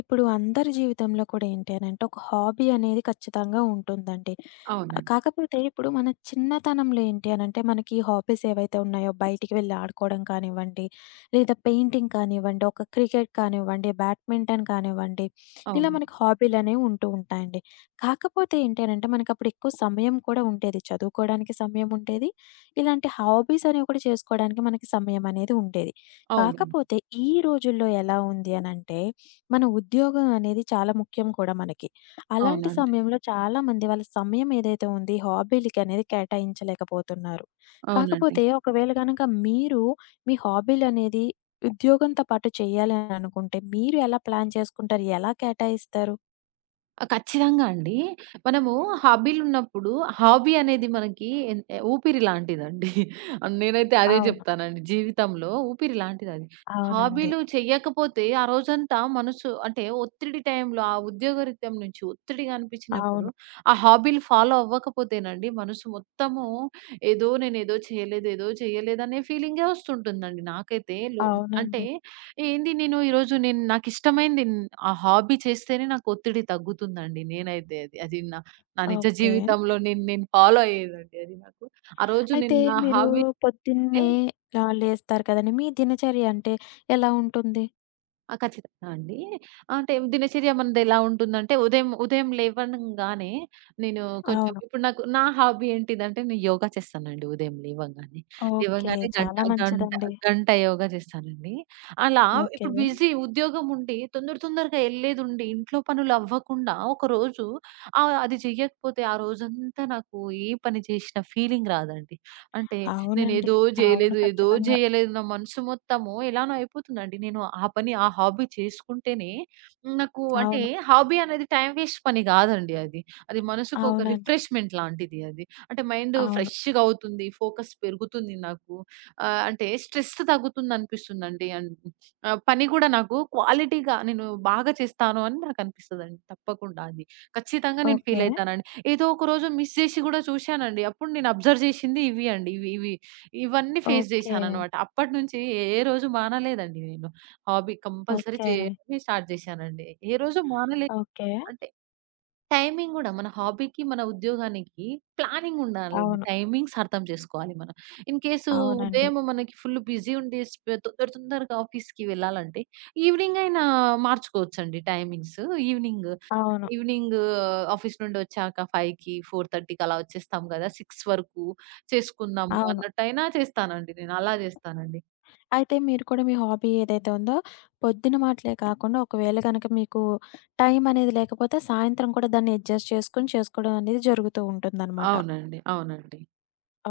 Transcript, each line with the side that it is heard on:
left: ఇప్పుడు అందరి జీవితంలో కూడా ఏంటి అనంటే, ఒక హాబీ అనేది ఖచ్చితంగా ఉంటుందండి.
right: అవునండి.
left: కాకపోతే ఇప్పుడు మన చిన్నతనంలో ఏంటి అనంటే, మనకి హాబీస్ ఏవైతే ఉన్నాయో బయటికి వెళ్లి ఆడుకోవడం కానివ్వండి, లేదా పెయింటింగ్ కానివ్వండి, ఒక క్రికెట్ కానివ్వండి, బ్యాడ్మింటన్ కానివ్వండి, ఇలా
right: అవును.
left: మనకి హాబీలనేవి ఉంటూ ఉంటాయండి. కాకపోతే ఏంటి అనంటే, మనకప్పుడు ఎక్కువ సమయం కూడా ఉండేది. చదువుకోవడానికి సమయం ఉండేది. ఇలాంటి హాబీస్ అనేవి కూడా చేసుకోవడానికి మనకి సమయం అనేది ఉండేది.
right: అవునండి.
left: కాకపోతే ఈ రోజుల్లో ఎలా ఉంది అనంటే మన ఉద్యోగం అనేది చాలా ముఖ్యం కూడా మనకి. అలాంటి
right: అవునండి.
left: సమయంలో చాలామంది వాళ్ళ సమయం ఏదైతే ఉంది హాబీలకనేది కేటాయించలేకపోతున్నారు.
right: అవునండి.
left: కాకపోతే ఒకవేళ గనక మీరు మీ హాబీలనేది ఉద్యోగంతో పాటు చేయాలి అని అనుకుంటే మీరు ఎలా ప్లాన్ చేసుకుంటారు? ఎలా కేటాయిస్తారు?
right: ఆ! ఖచ్చితంగా అండి. మనము హాబీలున్నప్పుడు, హాబీ అనేది మనకి ఎన్ ఎ ఊపిరి లాంటిదండి. నేనైతే అదే
left: అవును.
right: చెప్తానండి. జీవితంలో ఊపిరి లాంటిదది.
left: అవునండి.
right: హాబీలు చెయ్యకపోతే ఆ రోజంతా మనసు అంటే ఒత్తిడి టైంలో, ఆ ఉద్యోగరీత్యం నుంచి ఒత్తిడిగా అనిపించినప్పుడు,
left: అవును.
right: ఆ హాబీలు ఫాలో అవ్వకపోతేనండి మనసు మొత్తము ఏదో నేనేదో చేయలేదు, ఏదో చేయలేదనే ఫీలింగే వస్తుంటుందండి. నాకైతే లో అంటే
left: అవునండి.
right: ఏంది నేను ఈరోజు నాకిష్టమైంది ఆ హాబీ చేస్తేనే నాకు ఒత్తిడి తగ్గుతుందండి. నేనైతే అది. అది నా నా నిజ
left: ఓకే.
right: జీవితంలో నేను నేను ఫాలో అయ్యేదండి అది నాకు. ఆ రోజు నేను
left: అయితే
right: నా
left: మీరు
right: హాబీ‌నే
left: పొద్దున్నే లేస్తారు కదండీ! మీ దినచర్య అంటే ఎలా ఉంటుంది?
right: ఆ! ఖచ్చితంగా అండి. అంటే దినచర్య మనదెలా ఉంటుందంటే ఉదయం ఉదయం లేవంగానే నేను కొంచెం
left: అవును.
right: ఇప్పుడు నాకు నా హాబీ ఏంటిదంటే నేను యోగా చేస్తానండి ఉదయం లేవంగానే.
left: ఓకే.
right: లేవంగానే గంట
left: చాలా
right: గంట
left: మంచిదండి.
right: గంట యోగా చేస్తానండి. అలా
left: ఓకే.
right: ఇప్పుడు బిజీ ఉద్యోగం ఉండి తొందరగా ఎళ్ళేదుండి ఇంట్లో పనులు అవ్వకుండా ఒకరోజు అది చెయ్యకపోతే ఆ రోజంతా నాకు ఏ పని చేసిన ఫీలింగ్ రాదండి. అంటే
left: అవునండి.
right: నేనేదో
left: అవును.
right: జేయలేదు, ఏదో
left: ఖచ్చితంగా.
right: జేయలేదు. నా మనసు మొత్తము ఎలానో అయిపోతుందండి. నేను ఆ పని, ఆ హాబీ చేసుకుంటేనే నాకు అంటే
left: అవును.
right: హాబీ అనేది టైం వేస్ట్ పని గాదండి అది. అది మనసుకు ఒక
left: అవునండి.
right: రిఫ్రెష్‌మెంట్ లాంటిది అది. అంటే మైండ్
left: అవును.
right: ఫ్రెష్‌గా అవుతుంది. ఫోకస్ పెరుగుతుంది నాకు. అంటే స్ట్రెస్ తగ్గుతుందనిపిస్తుందండి. అండ్ పని గూడా నాకు క్వాలిటీగా నేను బాగా చేస్తాను అని నాకనిపిస్తదండి తప్పకుండా అది. ఖచ్చితంగా నేను ఫీల్
left: ఓకే.
right: అయితానండి. ఏదో ఒక రోజు మిస్ జేసి గూడా చూశానండి. అప్పుడు నేను అబ్జర్వ్ జేసింది ఇవి అండి. ఇవి ఇవి ఇవన్నీ ఫేస్
left: ఓకే.
right: జేశాననమాట. అప్పటినుంచి ఏ ఏ రోజు మానలేదండి నేను. Hobby compulsory
left: okay.
right: చేయడమే స్టార్ట్ జేశానండి. ఏ రోజు మానలేదు.
left: ఓకే.
right: అంటే టైమింగ్ గూడా మన హాబీకి, మన ఉద్యోగానికి ప్లానింగ్ ఉండాలండి.
left: అవును.
right: టైమింగ్స్ అర్థం చేసుకోవాలి మనం. ఇన్ కేసు
left: అవునండి.
right: ఉదయం మనకి ఫుల్ బిజీ ఉండి తొందరగా ఆఫీస్‌కి వెళ్ళాలంటే ఈవినింగ్ అయినా మార్చుకోవచ్చండి టైమింగ్స్. ఈవినింగ్,
left: అవును.
right: ఈవినింగ్ ఆఫీస్ నుండి వచ్చాక 5కి, 4:30కి అలా వచ్చేస్తాం గదా! 6 వరకు చేసుకుందాము
left: అవును.
right: అన్నట్టయినా చేస్తానండి నేను. అలా చేస్తానండి.
left: అయితే మీరు కూడా మీ హాబీ ఏదైతే ఉందో, పొద్దున మాటలే కాకుండా ఒకవేళ గనక మీకు టైం అనేది లేకపోతే, సాయంత్రం కూడా దాన్ని అడ్జస్ట్ చేసుకొని చేసుకోవడం అనేది జరుగుతూ ఉంటుందనమాట.
right: అవునండి. అవునండి.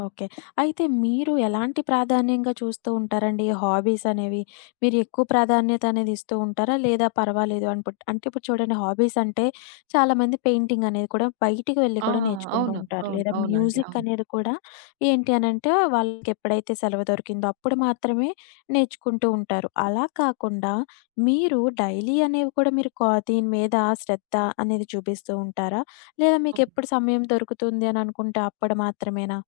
left: ఓకే. అయితే మీరు ఎలాంటి ప్రాధాన్యంగా చూస్తూ ఉంటారండి? ఈ హాబీస్ అనేవి మీరు ఎక్కువ ప్రాధాన్యత అనేది ఇస్తూ ఉంటారా? లేదా పర్వాలేదు అనుపుట్ అంటే ఇప్పుడు చూడండి హాబీస్ అంటే చాలామంది పెయింటింగ్ అనేది కూడా బయటికి వెళ్లి
right: ఆ!
left: కూడా నేర్చుకుంటూ
right: అవును.
left: ఉంటారు.
right: అవును.
left: లేదా
right: అవునండి.
left: మ్యూజిక్
right: అవును.
left: అనేది కూడా ఏంటి అనంటే వాళ్ళకెప్పుడైతే సెలవు దొరికిందో అప్పుడు మాత్రమే నేర్చుకుంటూ ఉంటారు. అలా కాకుండా మీరు డైలీ అనేవి కూడా మీరు దీని మీద శ్రద్ధ అనేది చూపిస్తూ ఉంటారా? లేదా మీకెప్పుడు సమయం దొరుకుతుంది అని అనుకుంటే అప్పుడు మాత్రమేనా?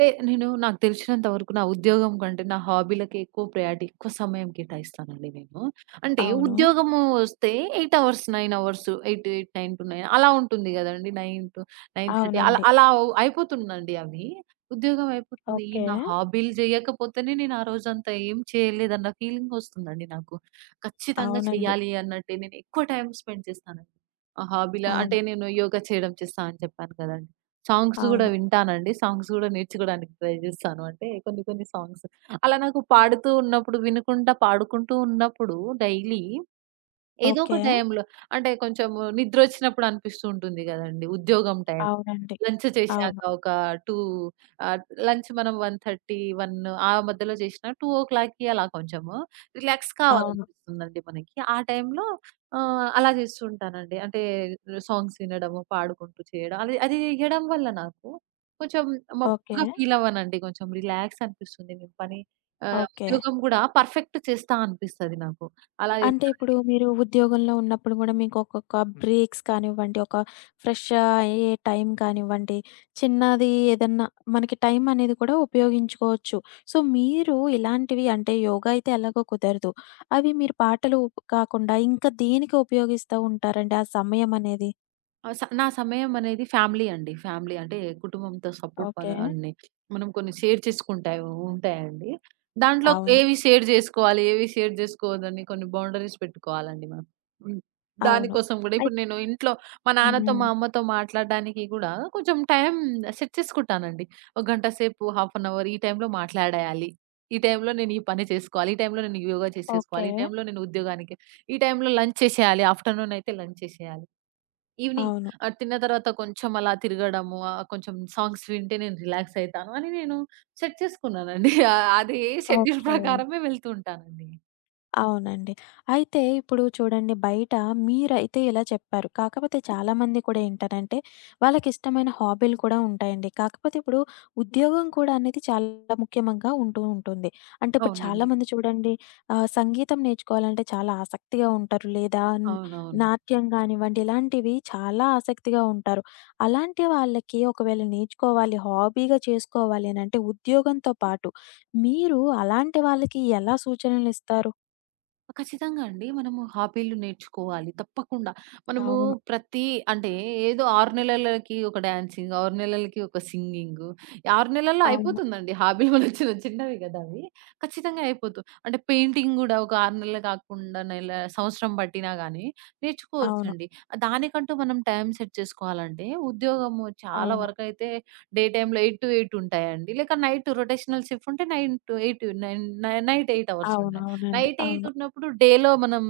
right: నేను నాకు తెలిసినంత వరకు నా ఉద్యోగం కంటే నా హాబీలకే ఎక్కువ ప్రయారిటీ, ఎక్కువ సమయం కేటాయిస్తానండి నేను. అంటే
left: అవును.
right: ఉద్యోగము వస్తే 8 అవర్స్, 9 అవర్స్ 9-9 అలా ఉంటుంది గదండీ. 9 టు 9:30 అలా
left: అవునండి.
right: అలా అయిపోతుందండి అవి. ఉద్యోగం అయిపోతుంది. ఈ
left: ఓకే.
right: నా హాబీలు జేయకపోతేనే నేను ఆ రోజంతా ఏం చేయలేదన్న ఫీలింగ్ వస్తుందండి నాకు. ఖచ్చితంగా
left: అవునండి.
right: చెయ్యాలి అన్నట్టే నేను ఎక్కువ టైమ్ స్పెండ్ చేస్తానండి. ఆ హాబీల అంటే
left: అవును.
right: నేను యోగా చేయడం చేస్తా అని చెప్పాను కదండీ. సాంగ్స్ గూడా
left: అవును.
right: వింటానండి. సాంగ్స్ గూడా నేర్చుకోవడానికి ట్రై జేస్తాను. అంటే కొన్ని కొన్ని సాంగ్స్ అలా నాకు పాడుతూ ఉన్నప్పుడు వినుకుంటా, పాడుకుంటూ ఉన్నప్పుడు డైలీ ఏదో ఒక
left: ఓకే.
right: టైంలో అంటే కొంచెం నిద్రొచ్చినప్పుడు అనిపిస్తూ ఉంటుంది గదండీ! ఉద్యోగం టైం
left: అవునండి.
right: లంచ్ చేశాక
left: అవును.
right: ఒక 2 ఆహ్, లంచ్ మనం 1:30, 1 ఆ మధ్యలో చేసినా 2:00కి అలా కొంచెము రిలాక్స్
left: అవును.
right: కావాలనిపిస్తుందండి మనకి. ఆ టైంలో అలా చేస్తూ ఉంటానండి. అంటే సాంగ్స్ వినడము, పాడుకుంటూ చేయడం. అది అది చేయడం వల్ల నాకు కొంచెం
left: ఓకే.
right: మబ్బుగా ఫీల్ అవ్వనండి. కొంచెం రిలాక్స్ అనిపిస్తుంది. నేను పని
left: ఓకే.
right: ఉద్యోగం గూడా పర్ఫెక్ట్ చేస్తా అనిపిస్తది నాకు. అలా
left: అంటే
right: చేస్తానండి.
left: ఇప్పుడు మీరు ఉద్యోగంలో ఉన్నప్పుడు గూడా మీకు ఒక్కొక్క బ్రేక్స్ కానివ్వండి, ఒక ఫ్రెష్ అయ్యే టైం కానివ్వండి, చిన్నది ఏదన్నా మనకి టైం అనేది కూడా ఉపయోగించుకోవచ్చు. సో, మీరు ఇలాంటివి అంటే యోగా అయితే ఎలాగో కుదరదు. అవి మీరు పాటలు కాకుండా ఇంకా దేనికి ఉపయోగిస్తా ఉంటారండి ఆ సమయం అనేది?
right: ఆ! నా సమయం అనేది ఫ్యామిలీ అండి. ఫ్యామిలీ అంటే కుటుంబంతో సపోర్ట్
left: ఓకే.
right: పనులన్నీ మనం కొన్ని షేర్ చేసుకుంటాయి ఉంటాయండి. దాంట్లో
left: అవును.
right: ఏవి షేర్ జేసుకోవాలి, ఏవి షేర్ జేసుకోవద్దని కొన్ని బౌండరీస్ పెట్టుకోవాలండి మనం. హ్మ్.
left: అవును.
right: దానికోసం గూడా
left: అయి
right: ఇప్పుడు నేను ఇంట్లో మా నాన్నతో,
left: హ్మ్.
right: మా అమ్మతో మాట్లాడడానికి గూడా కొంచెం టైం సెట్ చేసుకుంటానండి. ఒక గంట సేపు, హాఫ్ అన్ అవర్ ఈ టైంలో మాట్లాడేయాలి. ఈ టైంలో నేను ఈ పని చేసుకోవాలి. ఈ టైంలో నేను యోగా చేసేసుకోవాలి.
left: ఓకే.
right: ఈ టైంలో నేను ఉద్యోగానికి, ఈ టైంలో లంచ్ చేసేయాలి. ఆఫ్టర్‌నూన్ అయితే లంచ్ చేసేయాలి. ఈవినింగ్
left: అవును.
right: తిన్న తర్వాత కొంచెం అలా తిరగడము, కొంచెం సాంగ్స్ వింటే నేను రిలాక్స్ అయితాను అని నేను సెట్ చేసుకున్నానండి. అదే షెడ్యూల్
left: ఓకే.
right: ప్రకారమే వెళ్తూ ఉంటానండి.
left: అవునండి. అయితే ఇప్పుడు చూడండి బయట మీరైతే ఇలా చెప్పారు. కాకపోతే చాలామంది కూడా ఏంటనంటే వాళ్ళకిష్టమైన హాబీలు కూడా ఉంటాయండి. కాకపోతే ఇప్పుడు ఉద్యోగం కూడా అనేది చాలా ముఖ్యమంగా ఉంటూ ఉంటుంది. అంటే ఇప్పుడు
right: అవునండి.
left: చాలామంది చూడండి సంగీతం నేర్చుకోవాలంటే చాలా ఆసక్తిగా ఉంటారు. లేదా
right: అవునవును.
left: నాట్యం గానివ్వండి ఇలాంటివి చాలా ఆసక్తిగా ఉంటారు. అలాంటి వాళ్ళకి ఒకవేళ నేర్చుకోవాలి, హాబీగా చేసుకోవాలి అనంటే ఉద్యోగంతో పాటు మీరు అలాంటి వాళ్ళకి ఎలా సూచనలిస్తారు?
right: ఖచ్చితంగా అండి. మనము హాబీలు నేర్చుకోవాలి తప్పకుండా. మనము
left: అవును.
right: ప్రతి అంటే ఏదో 6 నెలలకి ఒక డాన్సింగ్, 6 నెలలకి ఒక సింగింగు, 6 నెలల్లో
left: అవును.
right: అయిపోతుందండి హాబీలు మన చిన్న చిన్నవి గదా అవి. ఖచ్చితంగా అయిపోతు అంటే పెయింటింగ్ గూడా ఒక 6 నెలలు కాకుండా నెల సంవత్సరం పట్టినా గానీ
left: అవును.
right: నేర్చుకోవచ్చండి. దానికంటూ మనం టైం సెట్ చేసుకోవాలంటే ఉద్యోగము చాలా
left: అవును.
right: వరకైతే డే టైమ్‌లో 8-8 ఉంటాయండి. లేక నైట్ రొటేషనల్ షిఫ్ట్ ఉంటే నైన్ టు 8 నైట్ 8 అవర్స్ ఉంటాయండి.
left: అవునవునండి.
right: నైట్ 8
left: అవును.
right: ఉన్నప్పుడు డేలో మనం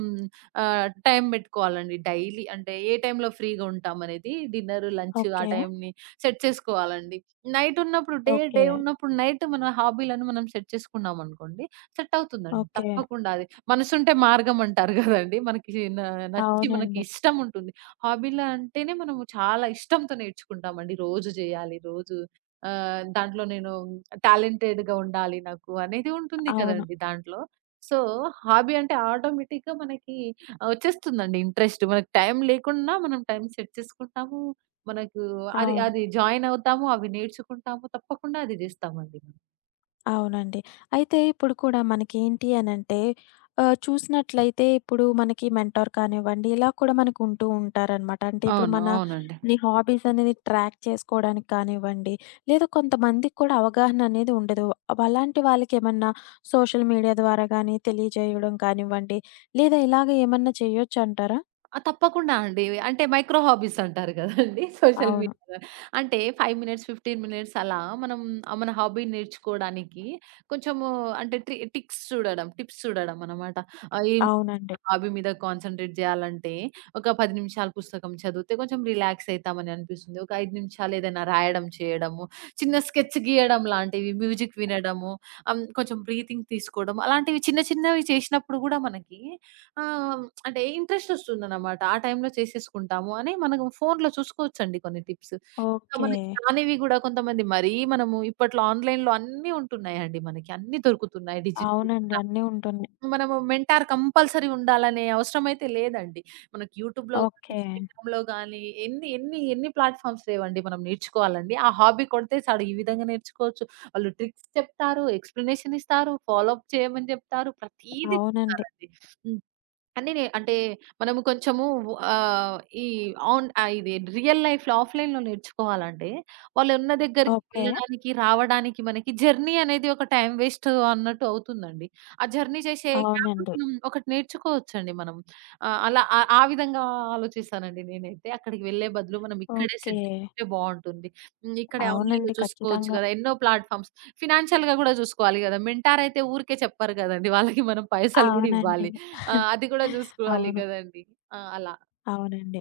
right: టైం పెట్టుకోవాలండి. డైలీ అంటే ఏ టైంలో ఫ్రీగా ఉంటామనేది డిన్నర్, లంచ్ ఆ
left: ఓకే.
right: టైంని సెట్ చేసుకోవాలండి. నైట్ ఉన్నప్పుడు డే,
left: ఓకే.
right: ఉన్నప్పుడు నైట్ మన హాబీలను మనం సెట్ చేసుకున్నామనుకోండి సెట్ అవుతుందండి.
left: ఓకే.
right: తప్పకుండా అది. మనసుంటే మార్గం అంటారు గదండీ! మనకి న నచ్చి మనకి
left: అవునండి.
right: ఇష్టం ఉంటుంది. హాబీలు అంటేనే మనము చాలా ఇష్టంతో నేర్చుకుంటామండి. రోజు జేయాలి, రోజు దాంట్లో నేను టాలెంటెడ్‌గా ఉండాలి నాకు అనేది ఉంటుంది
left: అవును.
right: కదండీ దాంట్లో. సో, హాబీ అంటే ఆటోమేటిక్‌గా మనకి వచ్చేస్తుందండి ఇంట్రెస్ట్. మనకు టైం లేకున్నా మనం టైం సెట్ చేసుకుంటాము. మనకు అది
left: అవును.
right: అది జాయిన్ అవుతాము. అవి నేర్చుకుంటాము. తప్పకుండా అది చేస్తామండి. మనం.
left: అవునండి. అయితే ఇప్పుడు కూడా మనకేంటి అనంటే చూసినట్లయితే ఇప్పుడు మనకి మెంటార్ కానివ్వండి, ఇలా కూడా మనకు ఉంటూ ఉంటారనమాట. అంటే ఇప్పుడు
right: అవును.
left: మన
right: అవునండి.
left: నీ హాబీస్ అనేది ట్రాక్ చేసుకోవడానికి కానివ్వండి, లేదా కొంతమందికి కూడా అవగాహన అనేది ఉండదు. అలాంటి వాళ్ళకేమన్నా సోషల్ మీడియా ద్వారా గాని తెలియజేయడం కానివ్వండి, లేదా ఇలాగ ఏమన్నా చేయొచ్చంటారా?
right: ఆ! తప్పకుండా అండి. అంటే మైక్రో హాబీస్ అంటారు కదండీ! సోషల్ మీడియా
left: అవును.
right: అంటే 5 మినిట్స్, 15 మినిట్స్ అలా మనం మన హాబీ నేర్చుకోవడానికి కొంచెము అంటే టిక్స్ చూడడం, టిప్స్ చూడడం అన్నమాట. ఆహ్, ఏం
left: అవునండి.
right: హాబీ మీద కాన్సంట్రేట్ చేయాలంటే ఒక 10 నిమిషాలు పుస్తకం చదివితే కొంచెం రిలాక్స్ అయితామని అనిపిస్తుంది. ఒక 5 నిమిషాలు ఏదైనా రాయడం చేయడము, చిన్న స్కెచ్ గీయడం లాంటివి, మ్యూజిక్ వినడము, కొంచెం బ్రీతింగ్ తీసుకోవడం అలాంటివి చిన్న చిన్నవి చేసినప్పుడు గూడా మనకి ఆ! అంటే ఇంట్రెస్ట్ వస్తుందన్నమాట. ఆ టైంలో చేసేసుకుంటాము అని మనం ఫోన్‌లో చూసుకోవచ్చండి కొన్ని టిప్స్. ఇంకా
left: ఓకే.
right: మనకి రానివి గూడా కొంతమంది మరీ మనము ఇప్పట్లో ఆన్‌లైన్‌లో అన్నీ ఉంటున్నాయండి మనకి. అన్నీ దొరుకుతున్నాయి డిజిటల్‌గా.
left: అవునండి. అన్నీ ఉంటున్నాయి.
right: మనము మెంటార్ కంపల్సరీ ఉండాలనే అవసరం అయితే లేదండి. మనకి యూట్యూబ్‌లో గాని,
left: ఓకే.
right: ఇన్‌స్టాగ్రామ్‌లో గాని ఎన్ని ఎన్ని ఎన్ని ప్లాట్‌ఫామ్స్ లేవండి మనం నేర్చుకోవాలండి. ఆ హాబీ కొడితే చాలు ఈ విధంగా నేర్చుకోవచ్చు. వాళ్ళు ట్రిక్స్ చెప్తారు, ఎక్స్‌ప్లనేషన్ ఇస్తారు, ఫాలో అప్ చేయమని చెప్తారు. ప్రతీదీ
left: అవునండి.
right: చెప్తారండి. అన్నీ నే అంటే మనము కొంచెము ఆహ్, ఈ ఆన్ ఆహ్, ఇది రియల్ లైఫ్‌లో ఆఫ్‌లైన్‌లో నేర్చుకోవాలంటే, వాళ్ళున్న దగ్గరికి
left: ఓకే.
right: వెళ్ళడానికి, రావడానికి మనకి జర్నీ అనేది ఒక టైమ్ వేస్ట్ అన్నట్టు అవుతుందండి. ఆ జర్నీ చేసే గ్యాప్‌లో
left: అవునండి.
right: మనం ఒకటి నేర్చుకోవచ్చండి మనం. ఆహ్, అలా ఆ ఆ విధంగా ఆలోచిస్తానండి నేనైతే. అక్కడికి వెళ్ళే బదులు మనం ఇక్కడే
left: ఓకే.
right: సెట్ చేసుకుంటే బావుంటుంది. హ్మ్. ఇక్కడే ఆన్‌లైన్‌లో
left: అవునండి.
right: చూసుకోవచ్చు
left: ఖచ్చితంగా.
right: కదా! ఎన్నో ప్లాట్‌ఫార్మ్స్ ఫినాన్షియల్‌గా గూడా చూసుకోవాలి గదా! మెంటార్ అయితే ఊరికే చెప్పరు గదండీ. వాళ్ళకి మనం పైసలు గూడా
left: అవునండి.
right: ఇవ్వాలి. ఆ! అది గూడా జూసుకోవాలి
left: అవును.
right: గదండీ. ఆ! అలా.
left: అవునండి.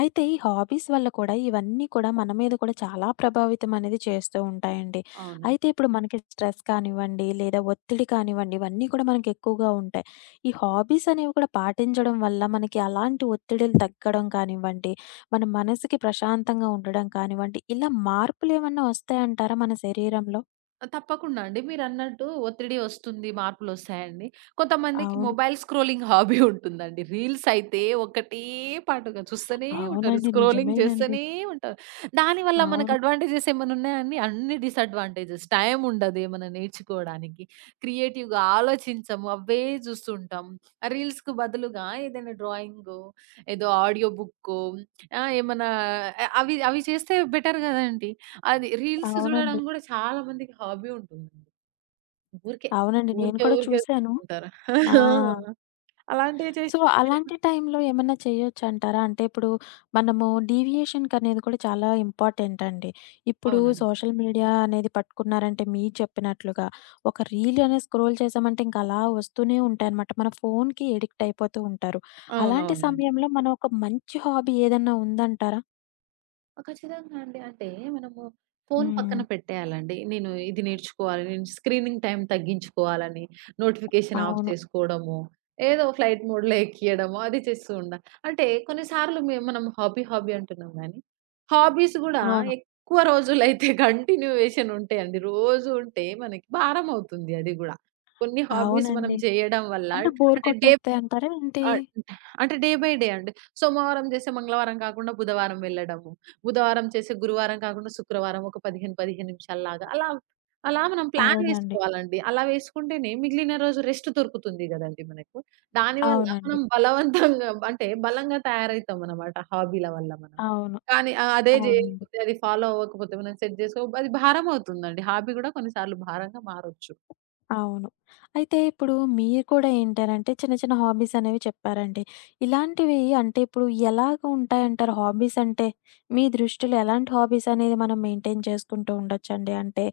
left: అయితే ఈ హాబీస్ వల్ల కూడా ఇవన్నీ కూడా మన మీద కూడా చాలా ప్రభావితం అనేది చేస్తూ ఉంటాయండి.
right: అవును.
left: అయితే ఇప్పుడు మనకి స్ట్రెస్ కానివ్వండి, లేదా ఒత్తిడి కానివ్వండి, ఇవన్నీ కూడా మనకి ఎక్కువగా ఉంటాయి. ఈ హాబీస్ అనేవి కూడా పాటించడం వల్ల మనకి అలాంటి ఒత్తిడిలు తగ్గడం కానివ్వండి, మన మనసుకి ప్రశాంతంగా ఉండడం కానివ్వండి, ఇలా మార్పులు ఏమన్నా వస్తాయంటారా మన శరీరంలో?
right: ఆ! తప్పకుండా అండి. మీరన్నట్టు ఒత్తిడి ఒస్తుంది, మార్పులొస్తాయండి. కొంతమందికి
left: అవును.
right: మొబైల్ స్క్రోలింగ్ హాబీ ఉంటుందండి. రీల్స్ అయితే ఒకటే పాటుగా చూస్తూనే ఉంటారు.
left: అవునండి.
right: స్క్రోలింగ్
left: నిజమేనండి.
right: చేస్తూనే ఉంటారు. దానివల్ల మనకు
left: అవును.
right: అడ్వాంటేజెస్ ఏమన్నున్నాయండి? అన్ని డిసడ్వాంటేజెస్. టైం ఉండదు ఏమన్నా నేర్చుకోవడానికి. క్రియేటివ్‌గా ఆలోచించము. అవే చూస్తుంటాం. ఆ రీల్స్‌కు బదులుగా ఏదైనా డ్రాయింగో, ఏదో ఆడియో బుక్కో, ఆహ్, ఏమన్నా అ అవి అవి చేస్తే బెటర్ గదండీ! అది రీల్స్ చూడడం
left: అవునండి.
right: గూడా చాలా మందికి హాబీ ఉంటుందండి. ఊరికే,
left: అవునండి. నేను కూడా
right: ఊరికే
left: చూసాను.
right: ఉంటారు.
left: ఆ!
right: హ్మ్. అలాంటివి
left: సో,
right: చేసినప్పుడు
left: అలాంటి టైంలో ఏమన్నా చేయొచ్చంటారా? అంటే ఇప్పుడు మనము డీవియేషన్‌కనేది కూడా చాలా ఇంపార్టెంట్ అండి. ఇప్పుడు
right: అవునండి.
left: సోషల్ మీడియా అనేది పట్టుకున్నారంటే మీరు చెప్పినట్లుగా ఒక రీల్ అనేది స్క్రోల్ చేసామంటే ఇంక అలా వస్తూనే ఉంటాయన్నమాట. మన ఫోన్‌కి అడిక్ట్ అయిపోతూ ఉంటారు. అలాంటి
right: అవునవును.
left: సమయంలో మనం ఒక మంచి హాబీ ఏదన్నా ఉందంటారా?
right: ఆ! ఖచ్చితంగా అండి. అంటే మనము ఫోను పక్కన
left: హ్మ్.
right: పెట్టేయాలండి. నేను ఇది నేర్చుకోవాలి, నేను స్క్రీనింగ్ టైమ్ తగ్గించుకోవాలని, నోటిఫికేషన్ ఆఫ్
left: అవును.
right: చేసుకోవడము, ఏదో ఫ్లైట్ మోడ్‌లో ఎక్కియడము అది చేస్తూ ఉండా. అంటే కొన్నిసార్లు మనం హాబీ అంటున్నాం గానీ, హాబీస్ గూడా
left: అవును.
right: ఎక్కువ రోజులైతే కంటిన్యూయేషన్ ఉంటాయండి. రోజు ఉంటే మనకి భారం అవుతుంది అది గూడా. కొన్ని హాబీస్ మనం
left: అవునండి.
right: చేయడం వల్ల
left: అంటే బోర్
right: అంటే
left: కొట్టేస్తాయంటారా ఏంటి?
right: ఆ! డే బై డే అండి. సోమవారం చేసే మంగళవారం కాకుండా బుధవారం వెళ్ళడము. బుధవారం చేసే గురువారం కాకుండా శుక్రవారం ఒక 15 నిమిషాల్లాగా అలా, అలా మనం ప్లాన్
left: అవునండి.
right: వేసుకోవాలండి. అలా వేసుకుంటేనే మిగిలిన రోజు రెస్ట్ దొరుకుతుంది గదండీ మనకు. దానివల్ల
left: అవునండి.
right: మనం బలవంతంగా అంటే బలంగా తయారవుతామనమాట హాబీల వల్ల మనం.
left: అవును.
right: కానీ అదే
left: అవునండి.
right: జేయకపోతే అది ఫాలో అవ్వకపోతే మనం సెట్ జేసుకో అది భారం అవుతుందండి. హాబీ గూడా కొన్నిసార్లు భారంగా మారొచ్చు.
left: అవును. అయితే ఇప్పుడు మీరు కూడా ఏంటనంటే చిన్న చిన్న హాబీస్ అనేవి చెప్పారండి. ఇలాంటివి అంటే ఇప్పుడు ఎలాగ ఉంటాయంటారు హాబీస్ అంటే? మీ దృష్టిలో ఎలాంటి హాబీస్ అనేది మనం మెయింటైన్ చేసుకుంటూ ఉండొచ్చండి? అంటే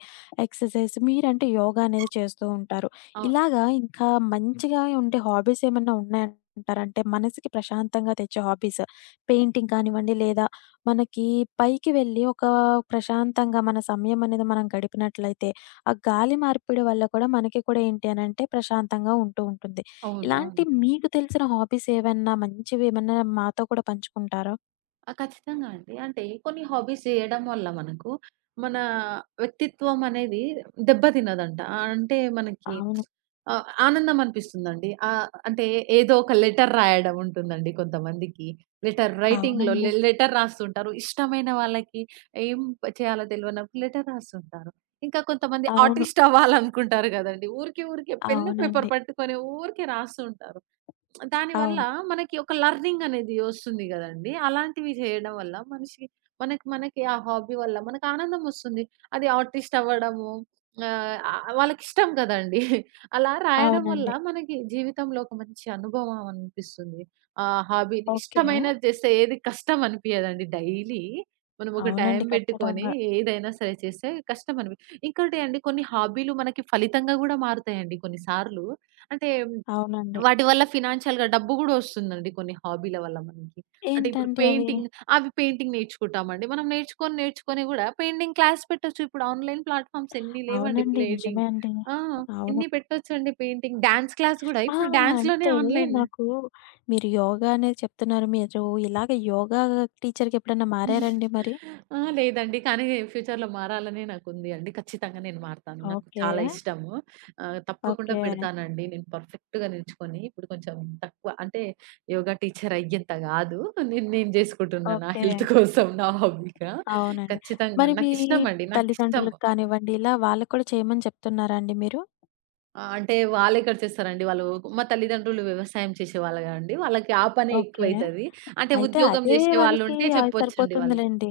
left: ఎక్సర్‌సైజ్ మీరంటే యోగా అనేది చేస్తూ ఉంటారు.
right: అవును.
left: ఇలాగా ఇంకా మంచిగా ఉండే హాబీస్ ఏమన్నా ఉన్నాయంటారా? అంటే మనసుకి ప్రశాంతంగా తెచ్చే హాబీస్. పెయింటింగ్ కానివ్వండి లేదా మనకి పైకి వెళ్ళి ఒక ప్రశాంతంగా మన సమయం అనేది మనం గడిపినట్లయితే ఆ గాలి మార్పిడి వల్ల కూడా మనకి కూడా ఏంటి అనంటే ప్రశాంతంగా ఉంటూ ఉంటుంది.
right: అవును.
left: ఇలాంటి
right: అవును.
left: మీకు తెలిసిన హాబీస్ ఏవన్నా మంచివి ఏమన్నా మాతో కూడా పంచుకుంటారా?
right: ఆ! ఖచ్చితంగా అండి. అంటే కొన్ని హాబీస్ చేయడం వల్ల మనకు మన వ్యక్తిత్వం అనేది దెబ్బ తినదంట. అంటే మనకి
left: అవును.
right: ఆనందం అనిపిస్తుందండి. అంటే ఏదో ఒక లెటర్ రాయడం ఉంటుందండి కొంతమందికి. లెటర్ రైటింగ్‌లో
left: అవునండి.
right: లెటర్ రాస్తుంటారు. ఇష్టమైన వాళ్ళకి ఏం చేయాలో తెలవనప్పుడు లెటర్ రాస్తుంటారు. ఇంకా కొంతమంది
left: అవును.
right: ఆర్టిస్ట్ అవ్వాలనుకుంటారు గదండీ! ఊరికే ఊరికే పెన్ను పేపర్
left: అవునండి.
right: పట్టుకొని ఊరికే రాస్తూ ఉంటారు. దానివల్ల
left: అవును.
right: మనకి ఒక లెర్నింగ్ అనేది ఒస్తుంది గదండీ! అలాంటివి చేయడం వల్ల మనిషి మనకి మనకి ఆ హాబీ వల్ల మనకు ఆనందం ఒస్తుంది. అది ఆర్టిస్ట్ అవ్వడము ఆహ్, ఆహ్, వాళ్ళకిష్టం గదండీ! అలా రాయడం వల్ల
left: అవునండి.
right: మనకి జీవితంలో ఒక మంచి అనుభవం అనిపిస్తుంది. ఆ హాబీని
left: ఓకే.
right: ఇష్టమైనది చేస్తే ఏది కష్టం అనిపియదండి డైలీ. మనం ఒక టైం
left: అవునండి.
right: బెట్టుకొని
left: ఖచ్చితంగా.
right: ఏదైనా సరే చేస్తే కష్టం అనిపి ఇంకోటి అండి కొన్ని హాబీలు మనకి ఫలితంగా గూడా మారుతాయండి కొన్ని సార్లు. అంటే
left: అవునండి.
right: వాటి వల్ల ఫినాన్షియల్‌గా డబ్బు గూడా ఒస్తుందండి కొన్ని హాబీల వల్ల మనకి. అంటే ఇప్పుడు
left: ఏంటండి అవి?
right: పెయింటింగ్ అవి పెయింటింగ్ నేర్చుకుంటామండి. మనం నేర్చుకొని గూడా పెయింటింగ్ క్లాస్ పెట్టొచ్చు. ఇప్పుడు ఆన్‌లైన్ ప్లాట్‌ఫార్మ్స్ ఎన్ని లేవండి
left: అవునండి. నిజమే
right: పెయింటింగ్‌కి.
left: అండి.
right: ఆ!
left: అవును.
right: ఎన్ని పెట్టొచ్చండి పెయింటింగ్. డాన్స్ క్లాస్ గూడా
left: ఆ!
right: ఇప్పుడు డాన్స్‌లోనే
left: అయితే
right: ఆన్‌లైన్.
left: నాకు మీరు యోగా అనేది చెప్తున్నారు. మీరు ఇలాగ యోగా టీచర్‌గా ఎప్పుడన్నా మారారండి మరి?
right: ఆ! లేదండి. కానీ ఫ్యూచర్‌లో మారాలనే నాకుంది అండి. ఖచ్చితంగా నేను మారతాను. నాకు
left: ఓకే.
right: చాలా ఇష్టము. తప్పకుండా
left: ఓకే.
right: పెడతానండి. నేను పర్ఫెక్ట్‌గా నిల్చుకొని ఇప్పుడు కొంచెం తక్కువ అంటే యోగా టీచర్ అయ్యేంత కాదు. నేను నేను జేసుకుంటున్నా నా
left: ఓకే.
right: హెల్త్ కోసం నా హాబీగా.
left: అవునండి.
right: ఖచ్చితంగా
left: మరి మీ
right: నాకిష్టమండి. నాకిష్టం.
left: తల్లిదండ్రులకు కానివ్వండి, ఇలా వాళ్ళకి కూడా చేయమని చెప్తున్నారా అండి మీరు?
right: ఆ! అంటే వాళ్ళెక్కడ చేస్తారండి. వాళ్ళు మా తల్లిదండ్రులు వ్యవసాయం చేసేవాళ్ళు కదండీ. వాళ్ళకి ఆ పనే
left: ఓకే.
right: ఎక్కువైతది. అంటే
left: అయితే
right: ఉద్యోగం
left: అదే వాళ్ళకి
right: జేసేవాళ్ళుంటే
left: అది
right: చెప్పొచ్చండి వాళ్ళకి.
left: సరిపోతుందిలెండి.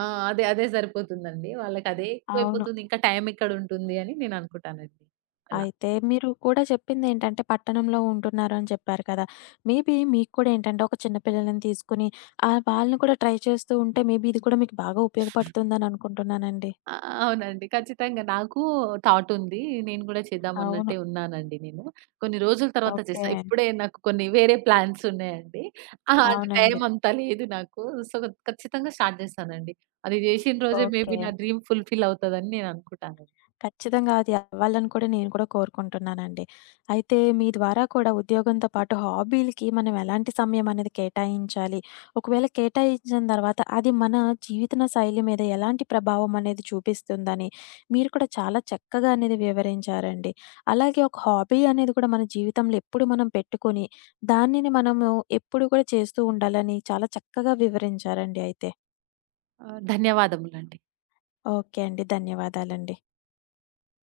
right: ఆ! అదే. అదే సరిపోతుందండి. వాళ్ళకదే
left: అవును.
right: ఎక్కువైపోతుంది. ఇంకా టైమెక్కడుంటుంది అని నేననుకుంటానండి. అలా.
left: అయితే మీరు కూడా చెప్పిందేంటంటే పట్టణంలో ఉంటున్నారు అని చెప్పారు కదా! మేబీ మీకు కూడా ఏంటంటే ఒక చిన్న పిల్లలని తీసుకొని వాళ్ళని కూడా ట్రై చేస్తూ ఉంటే మేబీ ఇది కూడా మీకు బాగా ఉపయోగపడుతుందని అనుకుంటున్నానండి.
right: ఆ! అవునండి. ఖచ్చితంగా. నాకు థాట్ ఉంది. నేను గూడా
left: అవును.
right: చేద్దామన్నట్టే ఉన్నానండి నేను. కొన్ని రోజుల తర్వాత
left: ఓకే.
right: చేస్తా. ఇప్పుడే నాకు కొన్ని వేరే ప్లాన్స్ ఉన్నాయండి. ఆ! అంత
left: అవునండి.
right: టైమంతా లేదు నాకు. సో, ఖచ్చితంగా స్టార్ట్ చేస్తానండి. అది చేసిన రోజే మేబీ
left: ఓకే.
right: నా డ్రీమ్ ఫుల్‌ఫిల్ అవుతదని నేననుకుంటాను.
left: ఖచ్చితంగా అది అవ్వాలని కూడా నేను కూడా కోరుకుంటున్నానండి. అయితే మీ ద్వారా కూడా ఉద్యోగంతో పాటు హాబీలకి మనం ఎలాంటి సమయం అనేది కేటాయించాలి? ఒకవేళ కేటాయించిన తర్వాత అది మన జీవితన శైలి మీద ఎలాంటి ప్రభావం అనేది చూపిస్తుందని మీరు కూడా చాలా చక్కగా అనేది వివరించారండి. అలాగే ఒక హాబీ అనేది కూడా మన జీవితంలో ఎప్పుడు మనం పెట్టుకొని దానిని మనము ఎప్పుడు కూడా చేస్తూ ఉండాలని చాలా చక్కగా వివరించారండి అయితే.
right: ఆ! ధన్యవాదములండి.
left: ఓకే అండి. ధన్యవాదాలండి.